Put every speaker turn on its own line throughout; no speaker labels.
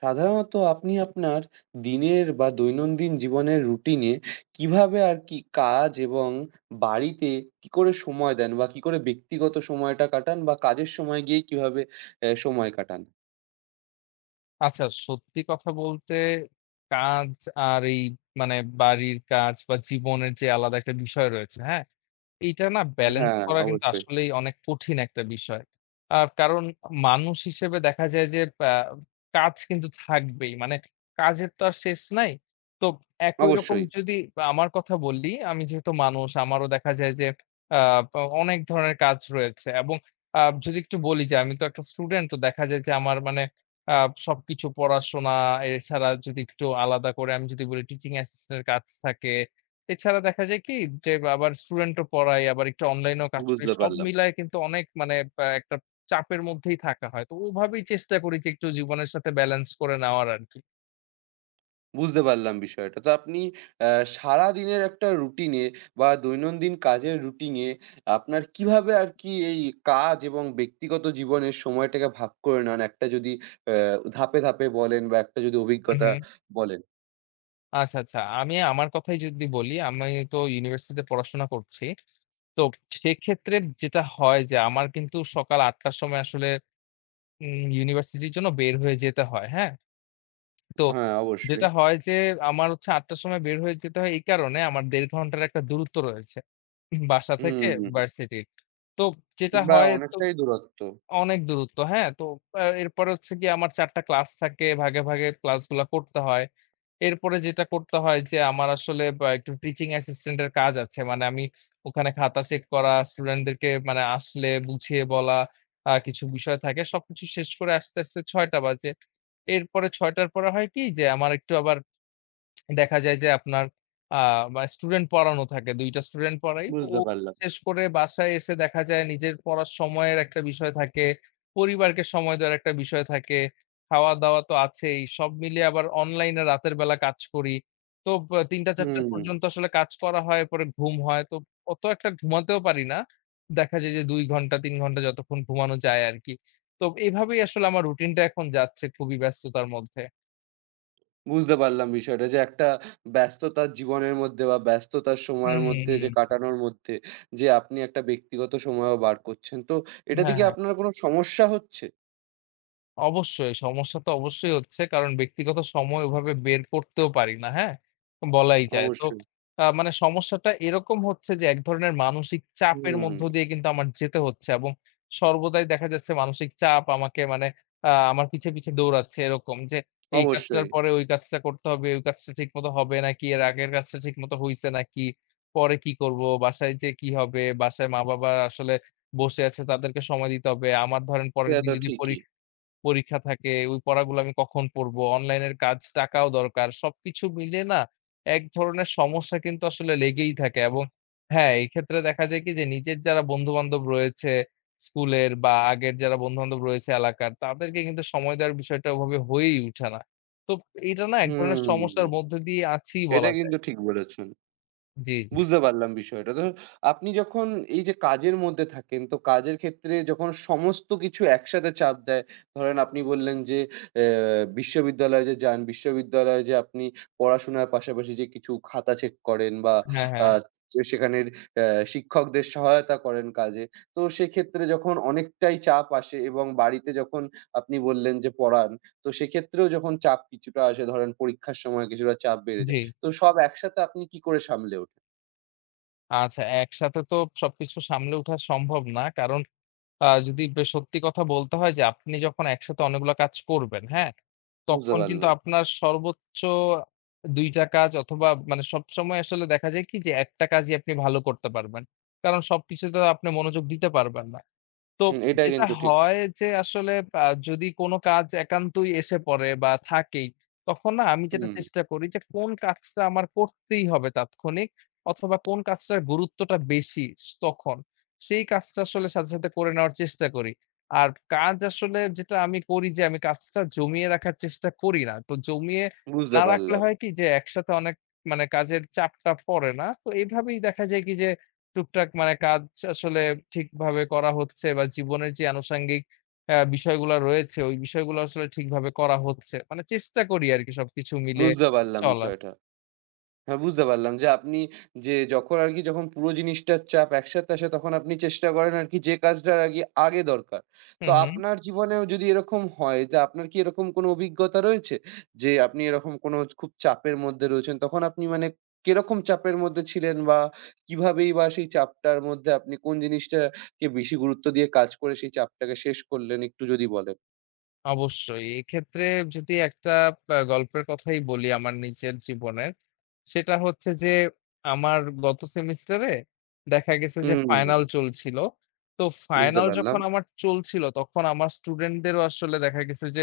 সাধারণত আপনি আপনার দিনের বা দৈনন্দিন জীবনের রুটিনে কিভাবে আর কি কাজ এবং বাড়িতে কি করে সময় দেন? বা কি করে ব্যক্তিগত সময়টা কাটান বা কাজের সময় গিয়ে কিভাবে সময় কাটান?
আচ্ছা, সত্যি কথা বলতে কাজ আর এই মানে বাড়ির কাজ বা জীবনের যে আলাদা একটা বিষয় রয়েছে, হ্যাঁ? এইটা না ব্যালেন্স
হ্যাঁ,
করা কিন্তু
অবশ্যই,
আসলেই অনেক কঠিন একটা বিষয়। কারণ মানুষ হিসেবে দেখা যায় যে আ কাজ কিন্তু থাকবেই। মানে কাজের তো আর শেষ নাই। তো একই রকম
অবশ্যই
যদি আমার কথা বলি, আমি যেহেতু মানুষ আমারও দেখা যায় যে আ অ অনেক ধরনের কাজ রয়েছে এবং যদি একটু বলি যে আমি তো একটা স্টুডেন্ট তো দেখা যায় যে আমার মানে আ সবকিছু পড়াশোনা, এছাড়া যদি একটু আলাদা করে আমি যদি বলি টিচিং অ্যাসিস্ট্যান্ট এর কাজ থাকে। এছাড়া দেখা যায় কি যে আবার স্টুডেন্টও পড়াই, আবার একটু অনলাইনেও কাজ করি।
বুঝতে
সব
পারলাম।
মিলায় কিন্তু অনেক মানে একটা চাপের মধ্যেই থাকা হয়। তো ওভাবেই চেষ্টা করি যে একটু জীবনের সাথে ব্যালেন্স করে নেওয়ার আরকি।
বুঝতে পারলাম বিষয়টা। তো আপনি অ্যা সারাদিনের একটা রুটিনে বা দৈনন্দিন কাজের রুটিনে আপনার কিভাবে আরকি এই কাজ এবং ব্যক্তিগত জীবনের সময়টাকে ভাগ করে নেন? একটা যদি অ্যা ধাপে, ধাপে বলেন বা একটা যদি
হুম,
অভিজ্ঞতা
হুম।
বলেন?
আচ্ছা, আচ্ছা। আমি আমার কথাই যদি বলি, আমি তো ইউনিভার্সিটিতে পড়াশোনা করছি। তো সেক্ষেত্রে যেটা হয় যে আমার কিন্তু সকাল ৮ টার সময় আসলে ইউনিভার্সিটির জন্য বের হয়ে যেতে হয়। হ্যাঁ? তো
হ্যাঁ, অবশ্যই।
যেটা হয় যে আমার হচ্ছে ৮ টার সময় বের হয়ে যেতে হয় এই কারণে আমার ১.৫ ঘন্টার একটা দূরত্ব রয়েছে বাসা থেকে
হুম,
ভার্সিটির। তো যেটা
বা
হয় তো
অনেকটাই দূরত্ব।
অনেক দূরত্ব, হ্যাঁ? তো এরপরে হচ্ছে গিয়ে আমার ৪ টা ক্লাস থাকে। ভাগে, ভাগে ক্লাসগুলা করতে হয়। এরপরে যেটা করতে হয় যে আমার আসলে বা একটু টিচিং অ্যাসিস্ট্যান্ট এর কাজ আছে। মানে আমি ওখানে খাতা চেক করা, স্টুডেন্টদেরকে মানে আসলে বুঝিয়ে বলা, কিছু বিষয় থাকে। সবকিছু শেষ করে আসতে, আসতে ৬ টা বাজে। এরপরে ৬ টার পরে হয় কি যে আমার একটু আবার দেখা যায় যে আপনার আ বা স্টুডেন্ট পড়ানো থাকে। ২ টা স্টুডেন্ট পড়াই। তো
বুঝতে
ও
পারলাম।
শেষ করে বাসায় এসে দেখা যায় নিজের পড়ার সময়ের একটা বিষয় থাকে, পরিবারকে সময় দেওয়ার একটা বিষয় থাকে। খাওয়া-দাওয়া তো আছেই। সব মিলিয়ে আবার অনলাইনে রাতের বেলা কাজ করি। তো বা ৩ঃ০০ ৪ঃ০০
হুম।
পর্যন্ত আসলে কাজ করা হয়, পরে ঘুম হয়। তো অত একটা ঘুমাতেও পারি না। দেখা যায় যে ২ ঘন্টা ৩ ঘন্টা যতক্ষণ ঘুমানো যায় আরকি। তো এভাবেই আসলে আমার রুটিনটা এখন যাচ্ছে খুবই ব্যস্ততার মধ্যে।
বুঝতে পারলাম বিষয়টা যে একটা ব্যস্ততার জীবনের মধ্যে বা ব্যস্ততার সময়ের
হুম, হুম,
মধ্যে যে
হুম।
কাটানোর মধ্যে যে আপনি একটা ব্যক্তিগত সময়ও বার করছেন। তো এটাতে
হ্যাঁ,
কি
হ্যাঁ।
আপনার কোনো সমস্যা হচ্ছে?
অবশ্যই, সমস্যা তো অবশ্যই হচ্ছে। কারণ ব্যক্তিগত সময় ওভাবে বের করতেও পারি না, হ্যাঁ? বলাই যায়। তো
অবশ্যই।
মানে সমস্যাটা এরকম হচ্ছে যে এক ধরনের মানসিক চাপের
হুম,
মধ্য দিয়ে কিন্তু আমার যেতে হচ্ছে এবং সর্বদাই দেখা যাচ্ছে মানসিক চাপ আমাকে মানে আমার পিছে, পিছে দৌড়াচ্ছে এরকম যে এই
অবশ্যই।
কাজটার পরে ওই কাজটা করতে হবে, ওই কাজটা ঠিকমতো হবে নাকি, এর আগের কাজটা ঠিকমতো হইছে নাকি, পরে কি করব, বাসায় যেয়ে কি হবে, বাসায় মা-বাবা আসলে বসে আছে তাদেরকে সময় দিতে হবে। আমার ধরেন পরের
সেটা
দিন
তো
যদি
ঠিকই।
পরীক্ষা পরীক্ষা থাকে, ওই পড়াগুলো আমি কখন পড়বো, অনলাইনের কাজ, টাকাও দরকার। সবকিছু মিলিয়ে না এক ধরনের সমস্যা কিন্তু আসলে লেগেই থাকে এবং হ্যাঁ, এই ক্ষেত্রে দেখা যায় কি যে নিজের যারা বন্ধু-বান্ধব রয়েছে স্কুলের বা আগের যারা বন্ধু-বান্ধব রয়েছে এলাকার, তাদেরকে কিন্তু সময় দেওয়ার বিষয়টা ওভাবে হয়েই উঠে না। তো এটা না এক ধরনের সমস্যার
হুম,
মধ্য দিয়ে আছি
এটা
বলা যায়।
কিন্তু ঠিক বলেছেন।
জি, জি।
বুঝতে পারলাম বিষয়টা। তো আপনি যখন এই যে কাজের মধ্যে থাকেন, তো কাজের ক্ষেত্রে যখন সমস্ত কিছু একসাথে চাপ দেয়, ধরেন আপনি বললেন যে অ্যা বিশ্ববিদ্যালয়ে যে যান, বিশ্ববিদ্যালয়ে যে আপনি পড়াশোনার পাশাপাশি যে কিছু খাতা চেক করেন বা
হ্যাঁ,
আ
হ্যাঁ।
যে সেখানের অ্যা শিক্ষকদের সহায়তা করেন কাজে। তো সেক্ষেত্রে যখন অনেকটাই চাপ আসে এবং বাড়িতে যখন আপনি বললেন যে পড়ান, তো সেক্ষেত্রেও যখন চাপ কিছুটা আসে ধরেন পরীক্ষার সময় কিছুটা চাপ বেড়ে
জি।
যায়। তো সব একসাথে আপনি কি করে সামলে ওঠেন?
আচ্ছা একসাথে তো সবকিছু সামলে ওঠা সম্ভব না। কারণ আ যদি বে সত্যি কথা বলতে হয় যে আপনি যখন একসাথে অনেকগুলা কাজ করবেন, হ্যাঁ?
বুঝতে
তখন কিন্তু
পারলাম।
আপনার সর্বোচ্চ ২ টা কাজ অথবা মানে সবসময় আসলে দেখা যায় কি যে একটা কাজই আপনি ভালো করতে পারবেন। কারণ সবকিছুতে তো আপনি মনোযোগ দিতে পারবেন না। তো
হুম, এটা
যেটা
কিন্তু ঠিক।
হয় যে আসলে যদি কোন কাজ একান্তই এসে পড়ে বা থাকেই, তখন না আমি যেটা
হুম,
চেষ্টা করি যে কোন কাজটা আমার করতেই হবে তাৎক্ষণিক অথবা কোন কাজটার গুরুত্বটা বেশি তখন। সেই কাজটা আসলে সাথে, সাথে করে নেওয়ার চেষ্টা করি। আর কাজ আসলে যেটা আমি করি যে আমি কাজটা জমিয়ে রাখার চেষ্টা করি না। তো জমিয়ে
বুঝতে
না রাখলে
পারলাম।
হয় কি যে একসাথে অনেক মানে কাজের চাপটা পড়ে না। তো এভাবেই দেখা যায় কি যে টুকটাক মানে কাজ আসলে ঠিকভাবে করা হচ্ছে বা জীবনের যে আনুষঙ্গিক বিষয়গুলা রয়েছে, ওই বিষয়গুলো আসলে ঠিকভাবে করা হচ্ছে। মানে চেষ্টা করি আরকি সবকিছু মিলিয়ে
বুঝতে পারলাম
চলার।
বিষয়টা। হ্যাঁ, বুঝতে পারলাম যে আপনি যে যখন আরকি যখন পুরো জিনিসটার চাপ একসাথে আসে তখন আপনি চেষ্টা করেন আরকি যে কাজটার আগে আগে দরকার।
হু,
তো
হু।
আপনার জীবনেও যদি এরকম হয় যে আপনার কি এরকম কোনো অভিজ্ঞতা রয়েছে? যে আপনি এরকম কোনো খুব চাপের মধ্যে রয়েছেন তখন আপনি মানে কিরকম চাপের মধ্যে ছিলেন বা কিভাবেই বা সেই চাপটার মধ্যে আপনি কোন জিনিসটাকে বেশি গুরুত্ব দিয়ে কাজ করে সেই চাপটাকে শেষ করলেন একটু যদি বলেন?
অবশ্যই। এক্ষেত্রে যদি একটা গল্পের কথাই বলি আমার নিজের জীবনের, সেটা হচ্ছে যে আমার গত সেমিস্টারে দেখা গেছে যে
হুম।
ফাইনাল চলছিল। তো
বুঝতে
ফাইনাল
পারলাম।
যখন আমার চলছিল তখন আমার স্টুডেন্টদেরও আসলে দেখা গেছে যে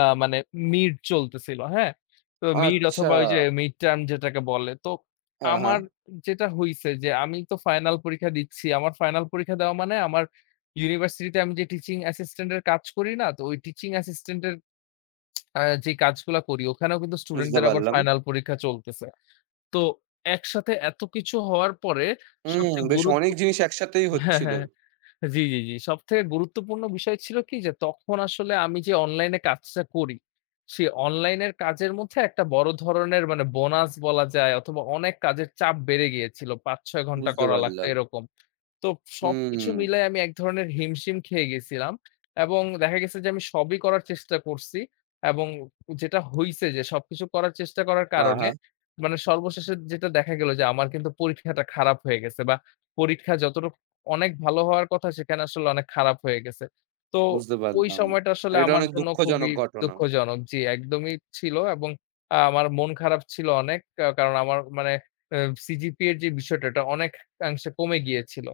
মানে মিড চলতেছিল, হ্যাঁ? তো মিড
আচ্ছা।
অথবা ওই যে মিড টার্ম যেটাকে বলে। তো
হ্যাঁ, হ্যাঁ।
আমার যেটা হইছে যে আমি তো ফাইনাল পরীক্ষা দিচ্ছি। আমার ফাইনাল পরীক্ষা দেওয়া মানে আমার ইউনিভার্সিটিতে আমি যে টিচিং অ্যাসিস্ট্যান্ট এর কাজ করি না? তো ওই টিচিং অ্যাসিস্ট্যান্ট এর যে কাজগুলা করি ওখানেও কিন্তু
বুঝতে
স্টুডেন্টদের আবার
পারলাম।
ফাইনাল পরীক্ষা চলতেছে। তো একসাথে এত কিছু হওয়ার পরে
হুম,
সবচেয়ে
বেশ
গুরুত্ব
অনেক জিনিস একসাথেই
হ্যাঁ,
হচ্ছিল।
হ্যাঁ। জি, জি, জি। সবথেকে গুরুত্বপূর্ণ বিষয় ছিল কি যে তখন আসলে আমি যে অনলাইনে কাজটা করি, সেই অনলাইনের কাজের মধ্যে একটা বড় ধরনের মানে বোনাস বলা যায় অথবা অনেক কাজের চাপ বেড়ে গিয়েছিল। ৫-৬ ঘন্টা
বুঝতে
করা লাগতো
পারলাম।
এরকম। তো সবকিছু
হুম।
মিলায় আমি এক ধরনের হিমশিম খেয়ে গেছিলাম এবং দেখা গেছে যে আমি সবই করার চেষ্টা করছি এবং যেটা হইছে যে সবকিছু করার চেষ্টা করার
হ্যাঁ,
কারণে
হ্যাঁ।
মানে সর্বশেষে যেটা দেখা গেল যে আমার কিন্তু পরীক্ষাটা খারাপ হয়ে গেছে বা পরীক্ষা যতটুকু অনেক ভালো হওয়ার কথা সেখানে আসলে অনেক খারাপ হয়ে গেছে। তো
বুঝতে
ওই
পারলাম।
সময়টা আসলে
এটা
আমার
অনেক
জন্য খুবই
দুঃখজনক ঘটনা।
দুঃখজনক। জি, একদমই ছিল এবং আমার মন খারাপ ছিল অনেক। কারণ আমার মানে অ্যা সিজিপিএর যে বিষয়টা এটা অনেকাংশে কমে গিয়েছিল।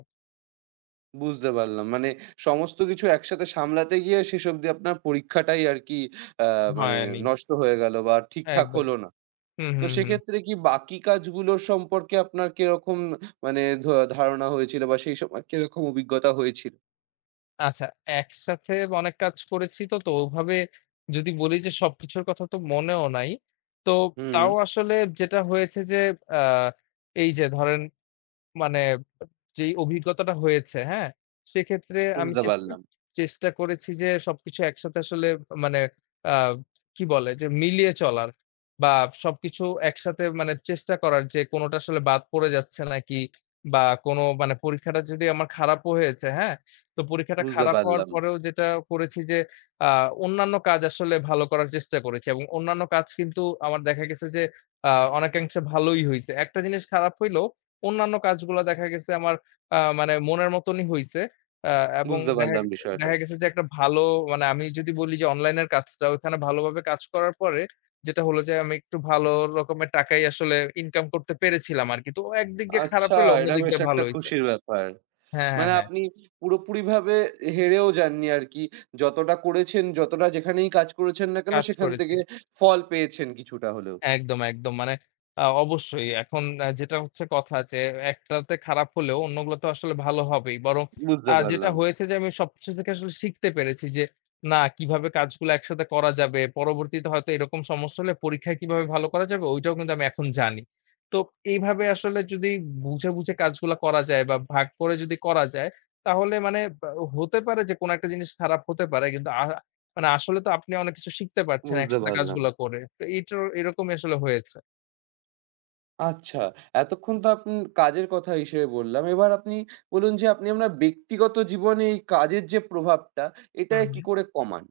বুঝতে পারলাম। মানে সমস্ত কিছু একসাথে সামলাতে গিয়ে শেষ অবধি আপনার পরীক্ষাটাই আরকি আ মানে
হয়নি।
নষ্ট হয়ে গেল বা ঠিকঠাক
একদম।
হলো না।
হুম,
তো
হুম, হুম।
সেক্ষেত্রে কি বাকি কাজগুলোর সম্পর্কে আপনার কিরকম মানে ধারণা হয়েছিল বা সেই সময় কিরকম অভিজ্ঞতা হয়েছিল?
আচ্ছা, একসাথে অনেক কাজ করেছি তো, তো ওভাবে যদি বলি যে সবকিছুর কথা তো মনেও নাই। তো
হুম,
তাও আসলে যেটা হয়েছে যে আ এই যে ধরেন মানে যেই অভিজ্ঞতাটা হয়েছে, হ্যাঁ? সেক্ষেত্রে আমি
বুঝতে
চেষ্টা
পারলাম,
চেষ্টা করেছি যে সবকিছু একসাথে আসলে মানে আ কি বলে? যে মিলিয়ে চলার বা সবকিছু একসাথে মানে চেষ্টা করার যে কোনটা আসলে বাদ পড়ে যাচ্ছে নাকি বা কোন মানে পরীক্ষাটা যদি আমার খারাপও হয়েছে, হ্যাঁ? তো পরীক্ষাটা
বুঝতে
খারাপ হওয়ার
পারলাম।
পরেও যেটা করেছি যে আ অন্যান্য কাজ আসলে ভালো করার চেষ্টা করেছি এবং অন্যান্য কাজ কিন্তু আমার দেখা গেছে যে আ অনেকাংশে ভালোই হইছে। একটা জিনিস খারাপ হইলেও অন্যান্য কাজগুলা দেখা গেছে আমার মানে মনের মতনই হইছে। আ এবং
বুঝতে
দেখা
পারলাম বিষয়টা।
দেখা গেছে যে একটা ভালো মানে আমি যদি বলি যে অনলাইনের কাজটা ওখানে ভালোভাবে কাজ করার পরে যেটা হলো যে আমি একটু ভালো রকমের টাকাই আসলে ইনকাম করতে পেরেছিলাম আরকি। তো একদিক দিয়ে খারাপ
আচ্ছা,
হইলো অন্য
এটা
দিক
বেশ
দিয়ে
একটা
ভালো হইছে।
খুশির ব্যাপার।
হ্যাঁ, হ্যাঁ,
মানে
হ্যাঁ।
আপনি পুরোপুরিভাবে হেরেও যাননি আরকি। যতটা করেছেন, যতটা যেখানেই কাজ করেছেন না কেন
কাজ
সেখান
করেছি।
থেকে ফল পেয়েছেন কিছুটা হলেও।
একদম, একদম। মানে অবশ্যই এখন যেটা হচ্ছে কথা যে একটাতে খারাপ হলেও অন্যগুলো তো আসলে ভালো হবেই। বরং
বুঝতে
যেটা
পারলাম,
হয়েছে যে আমি সবকিছু থেকে আসলে শিখতে পেরেছি যে না কিভাবে কাজগুলো একসাথে করা যাবে। পরবর্তীতে হয়তো এরকম সমস্যা হলে পরীক্ষায় কিভাবে ভালো করা যাবে ওইটাও কিন্তু আমি এখন জানি। তো এইভাবে আসলে যদি বুঝে, বুঝে কাজগুলা করা যায় বা ভাগ করে যদি করা যায় তাহলে মানে বা হতে পারে যে কোনো একটা জিনিস খারাপ হতে পারে কিন্তু মানে আসলে তো আপনি অনেক কিছু শিখতে পারছেন
বুঝতে
একসাথে
পারলাম।
কাজগুলা করে। তো এইটার এরকমই আসলে হয়েছে।
আচ্ছা, এতক্ষণ তো আপনি কাজের কথা হিসেবে বললাম। এবার আপনি বলুন যে আপনি আপনার ব্যক্তিগত জীবনে এই কাজের যে প্রভাবটা, এটা
হুম,
কি
হুম।
করে কমান?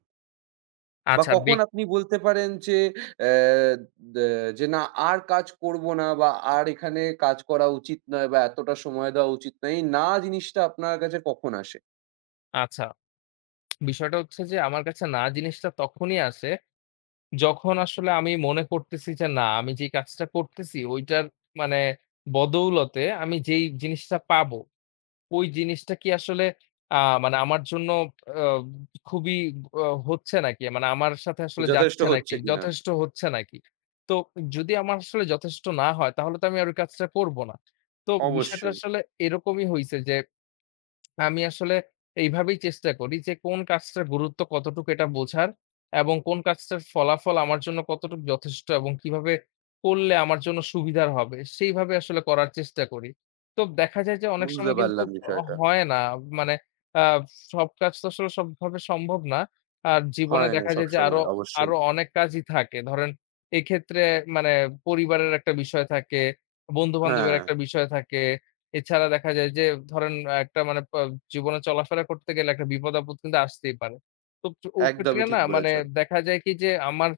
বা
আচ্ছা
কখন
বেক
আপনি বলতে পারেন যে অ্যা দ্যা যে না আর কাজ করব না বা আর এখানে কাজ করা উচিত নয় বা এতটা সময় দেওয়া উচিত নয়। এই না জিনিসটা আপনার কাছে কখন আসে?
আচ্ছা বিষয়টা হচ্ছে যে আমার কাছে না জিনিসটা তখনই আসে যখন আসলে আমি মনে করতেছি যে না আমি যে কাজটা করতেছি ওইটার মানে বদৌলতে আমি যেই জিনিসটা পাবো ওই জিনিসটা কি আসলে আ মানে আমার জন্য আ খুবই আ হচ্ছে নাকি? মানে আমার সাথে আসলে
যথেষ্ট
যাচ্ছে
হচ্ছে
নাকি?
কিনা?
যথেষ্ট হচ্ছে নাকি? তো যদি আমার আসলে যথেষ্ট না হয় তাহলে তো আমি আর ওই কাজটা করব না। তো বিষয়টা
অবশ্যই।
আসলে এরকমই হইছে যে আমি আসলে এইভাবেই চেষ্টা করি যে কোন কাজটার গুরুত্ব কতটুকু এটা বোঝার এবং কোন কাজটার ফলাফল আমার জন্য কতটুকু যথেষ্ট এবং কিভাবে করলে আমার জন্য সুবিধার হবে সেইভাবে আসলে করার চেষ্টা করি। তো দেখা যায় যে অনেক
বুঝতে
সময় কিন্তু
পারলাম বিষয়টা।
হয় না। মানে আ সব কাজ তো আসলে সবভাবে সম্ভব না। আর জীবনে
হয় না
দেখা যায় যে আরো,
সবসময় অবশ্যই।
আরো অনেক কাজই থাকে। ধরেন এক্ষেত্রে মানে পরিবারের একটা বিষয় থাকে, বন্ধু-বান্ধবের
হ্যাঁ,
একটা বিষয় থাকে। এছাড়া দেখা যায় যে ধরেন একটা মানে জীবনে চলাফেরা করতে গেলে একটা বিপদ-আপদ কিন্তু আসতেই পারে। তো ও ক্ষেত্রে
একদমই ঠিক
না মানে
বলেছেন।
দেখা যায় কি যে আমার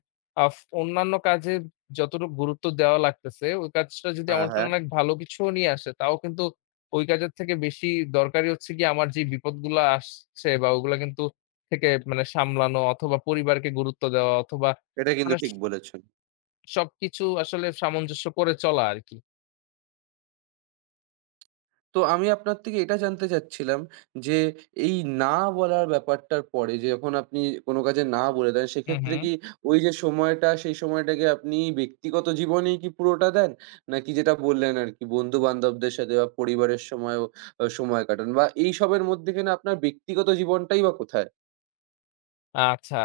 আফ অন্যান্য কাজে যতটুকু গুরুত্ব দেওয়া লাগতেছে, ওই কাজটা যদি
হ্যাঁ,
আমার জন্য
হ্যাঁ।
অনেক ভালো কিছুও নিয়ে আসে, তাও কিন্তু ওই কাজের থেকে বেশি দরকারি হচ্ছে গিয়ে আমার যে বিপদগুলা আসছে বা ওগুলা কিন্তু থেকে মানে সামলানো অথবা পরিবারকে গুরুত্ব দেওয়া অথবা
এটা কিন্তু
মানে
ঠিক বলেছেন।
সবকিছু আসলে সামঞ্জস্য করে চলা আরকি।
তো আমি আপনার থেকে এটা জানতে চাচ্ছিলাম যে, এই না বলার ব্যাপারটার পরে যে যখন আপনি কোনো কাজে না বলে দেন,
হু,
সেক্ষেত্রে
হু।
কি ওই যে সময়টা, সেই সময়টাকে আপনি ব্যক্তিগত জীবনেই কি পুরোটা দেন? নাকি যেটা বললেন আরকি বন্ধু-বান্ধবদের সাথে বা পরিবারের সময়ও সময় কাটান বা এইসবের মধ্যিখানে আপনার ব্যক্তিগত জীবনটাই বা কোথায়?
আচ্ছা।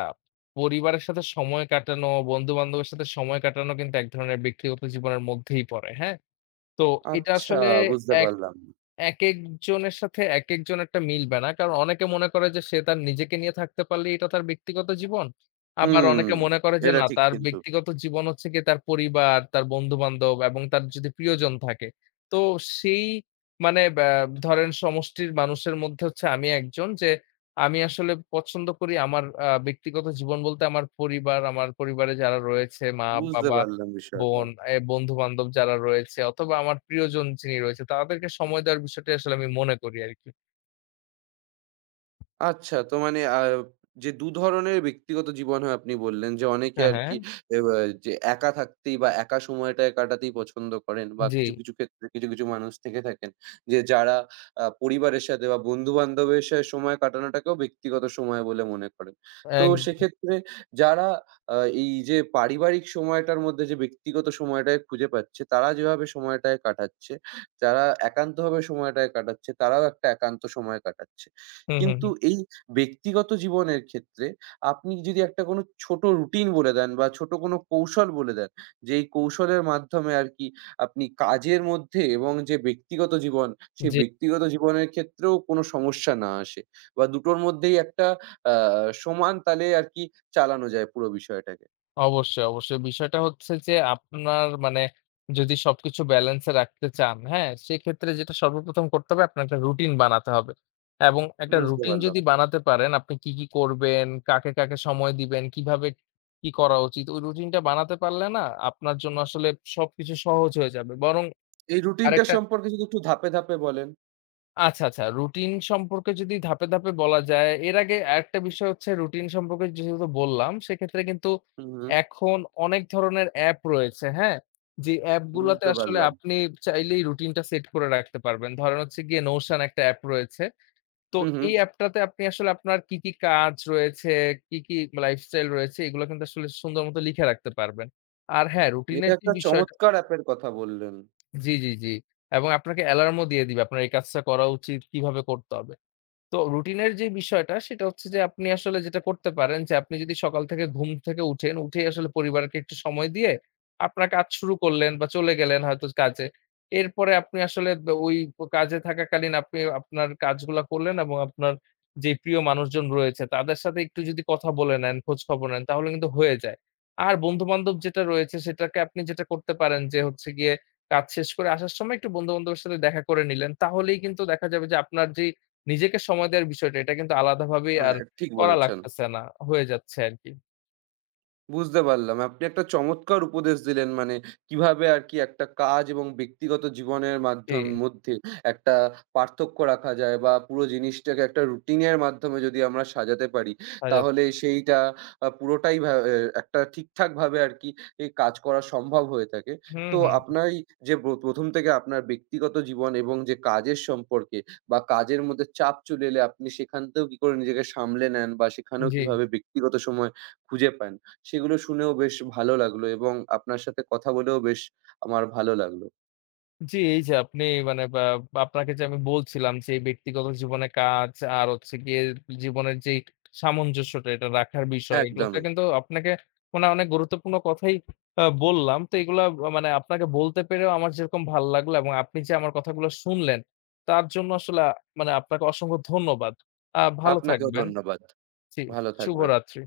পরিবারের সাথে সময় কাটানো, বন্ধু-বান্ধবের সাথে সময় কাটানো কিন্তু এক ধরনের ব্যক্তিগত জীবনের মধ্যেই পড়ে। হ্যাঁ? তো এটা
আচ্ছা
আসলে
বুঝতে
এক
পারলাম।
একেকজনের সাথে একেকজন একটা মিলবে না। কারণ অনেকে মনে করে যে সে তার নিজেকে নিয়ে থাকতে পারলেই এটা তার ব্যক্তিগত জীবন। আবার
হুম,
অনেকে মনে করে যে
এটা
না
ঠিক
তার
কিন্তু।
ব্যক্তিগত জীবন হচ্ছে গিয়ে তার পরিবার, তার বন্ধু-বান্ধব এবং তার যদি প্রিয়জন থাকে। তো সেই মানে ধরেন সমষ্টির মানুষের মধ্যে হচ্ছে আমি একজন যে আমি আসলে পছন্দ করি আমার ব্যক্তিগত জীবন বলতে আমার পরিবার, আমার পরিবারে যারা রয়েছে
বুঝতে
মা-বাবা
পারলাম বিষয়টা।
বোন, বন্ধু-বান্ধব যারা রয়েছে অথবা আমার প্রিয়জন যিনি রয়েছে তাদেরকে সময় দেওয়ার বিষয়টি আসলে আমি মনে করি আরকি।
আচ্ছা তো মানে যে ২ ধরনের ব্যক্তিগত জীবন হয় আপনি বললেন যে অনেকে
হ্যাঁ, হ্যাঁ।
আরকি বা যে একা থাকতেই বা একা সময়টায় কাটাতেই পছন্দ করেন বা
জি।
কিছু, কিছু ক্ষেত্রে কিছু, কিছু মানুষ থেকে থাকেন যে যারা পরিবারের সাথে বা বন্ধু-বান্ধবের সাথে সময় কাটানোটাকেও ব্যক্তিগত সময় বলে মনে করেন। তো
এক
সেক্ষেত্রে যারা এই যে পারিবারিক সময়টার মধ্যে যে ব্যক্তিগত সময়টাকে খুঁজে পাচ্ছে তারা যেভাবে সময়টায় কাটাচ্ছে, যারা একান্তভাবে সময়টায় কাটাচ্ছে তারাও একটা একান্ত সময় কাটাচ্ছে।
হুম, হুম,
কিন্তু
হুম।
এই ব্যক্তিগত জীবনের ক্ষেত্রে আপনি যদি একটা কোনো ছোট রুটিন বলে দেন বা ছোট কোনো কৌশল বলে দেন, যে এই কৌশলের মাধ্যমে আরকি আপনি কাজের মধ্যে এবং যে ব্যক্তিগত জীবন, সেই
জি,
ব্যক্তিগত জীবনের ক্ষেত্রেও কোনো সমস্যা না আসে বা দুটোর মধ্যেই একটা আ সমান তালে আরকি চালানো যায় পুরো বিষয়টাকে।
অবশ্যই, অবশ্যই। বিষয়টা হচ্ছে যে আপনার মানে যদি সবকিছু ব্যালেন্স এ রাখতে চান, হ্যাঁ? সেক্ষেত্রে যেটা সর্বপ্রথম করতে হবে আপনার একটা রুটিন বানাতে হবে। এবং একটা
বুঝতে
রুটিন
পারলাম।
যদি বানাতে পারেন আপনি কি, কি করবেন, কাকে, কাকে সময় দিবেন, কিভাবে কি করা উচিত ওই রুটিনটা বানাতে পারলে না আপনার জন্য আসলে সবকিছু সহজ হয়ে যাবে। বরং
এই রুটিনটা
আরেকটা
সম্পর্কে যদি একটু ধাপে, ধাপে বলেন।
আচ্ছা, আচ্ছা। রুটিন সম্পর্কে যদি ধাপে, ধাপে বলা যায়, এর আগে আরেকটা বিষয় হচ্ছে রুটিন সম্পর্কে যেহেতু বললাম, সেক্ষেত্রে কিন্তু
হুম, হুম।
এখন অনেক ধরনের অ্যাপ রয়েছে, হ্যাঁ? যে অ্যাপগুলাতে
বুঝতে
আসলে
পারলাম।
আপনি চাইলেই রুটিনটা সেট করে রাখতে পারবেন। ধরেন হচ্ছে গিয়ে Notion একটা অ্যাপ রয়েছে। তো
হুম, হুম।
এই অ্যাপটাতে আপনি আসলে আপনার কি, কি কাজ রয়েছে, কি, কি লাইফস্টাইল রয়েছে, এগুলো কিন্তু আসলে সুন্দর মতো লিখে রাখতে পারবেন। আর হ্যাঁ,
এটা
রুটিনের যে
একটা
বিষয়টা
চমৎকার অ্যাপের কথা বললেন।
জি, জি, জি। এবং আপনাকে অ্যালার্মও দিয়ে দিবে। আপনার এই কাজটা করা উচিত, কিভাবে করতে হবে। তো রুটিনের যে বিষয়টা সেটা হচ্ছে যে আপনি আসলে যেটা করতে পারেন যে আপনি যদি সকাল থেকে ঘুম থেকে উঠেন, উঠেই আসলে পরিবারকে একটু সময় দিয়ে আপনার কাজ শুরু করলেন বা চলে গেলেন হয়তো কাজে। এরপরে আপনি আসলে ওই কাজে থাকাকালীন আপনি আপনার কাজগুলা করলেন এবং আপনার যে প্রিয় মানুষজন রয়েছে তাদের সাথে একটু যদি কথা বলে নেন, খোঁজখবর নেন তাহলে কিন্তু হয়ে যায়। আর বন্ধু-বান্ধব যেটা রয়েছে সেটাকে আপনি যেটা করতে পারেন যে হচ্ছে গিয়ে কাজ শেষ করে আসার সময় একটু বন্ধু-বান্ধবের সাথে দেখা করে নিলেন। তাহলেই কিন্তু দেখা যাবে যে আপনার যেই নিজেকে সময় দেওয়ার বিষয়টা এটা কিন্তু আলাদাভাবেই
হ্যাঁ,
আর
ঠিক
করা
বলেছেন।
লাগতেছে না। হয়ে যাচ্ছে আরকি।
বুঝতে পারলাম। আপনি একটা চমৎকার উপদেশ দিলেন মানে কিভাবে আরকি একটা কাজ এবং ব্যক্তিগত জীবনের
জি,
মাধ্যম মধ্যে একটা পার্থক্য রাখা যায় বা পুরো জিনিসটাকে একটা রুটিনের মাধ্যমে যদি আমরা সাজাতে পারি,
হাজার
তাহলে সেইটা পুরোটাই ভা এ একটা ঠিকঠাকভাবে আরকি এই কাজ করা সম্ভব হয়ে থাকে।
হুম,
তো
হুম।
আপনার এই যে ১ম থেকে আপনার ব্যক্তিগত জীবন এবং যে কাজের সম্পর্কে বা কাজের মধ্যে চাপ চলে এলে আপনি সেখান থেকেও কি করে নিজেকে সামলে নেন বা সেখানেও
জি।
কিভাবে ব্যক্তিগত সময় খুঁজে পান? সেগুলো শুনেও বেশ ভালো লাগলো এবং আপনার সাথে কথা বলেও বেশ আমার ভালো লাগলো।
জি, এই যে আপনি মানে বা আপনাকে যে আমি বলছিলাম যে ব্যক্তিগত জীবনে কাজ আর হচ্ছে গিয়ে জীবনের যেই সামঞ্জস্যটা এটা রাখার বিষয় এগুলোতে
একদমই।
কিন্তু আপনাকে মনে হয় অনেক গুরুত্বপূর্ণ কথাই বললাম। তো এগুলা মানে আপনাকে বলতে পেরেও আমার যেরকম ভাল লাগলো এবং আপনি যে আমার কথাগুলো শুনলেন তার জন্য আসলে মানে আপনাকে অসংখ্য ধন্যবাদ। ভালো
আপনাকেও
থাকবেন।
ধন্যবাদ।
জি,
ভালো থাকবেন।
শুভরাত্রি।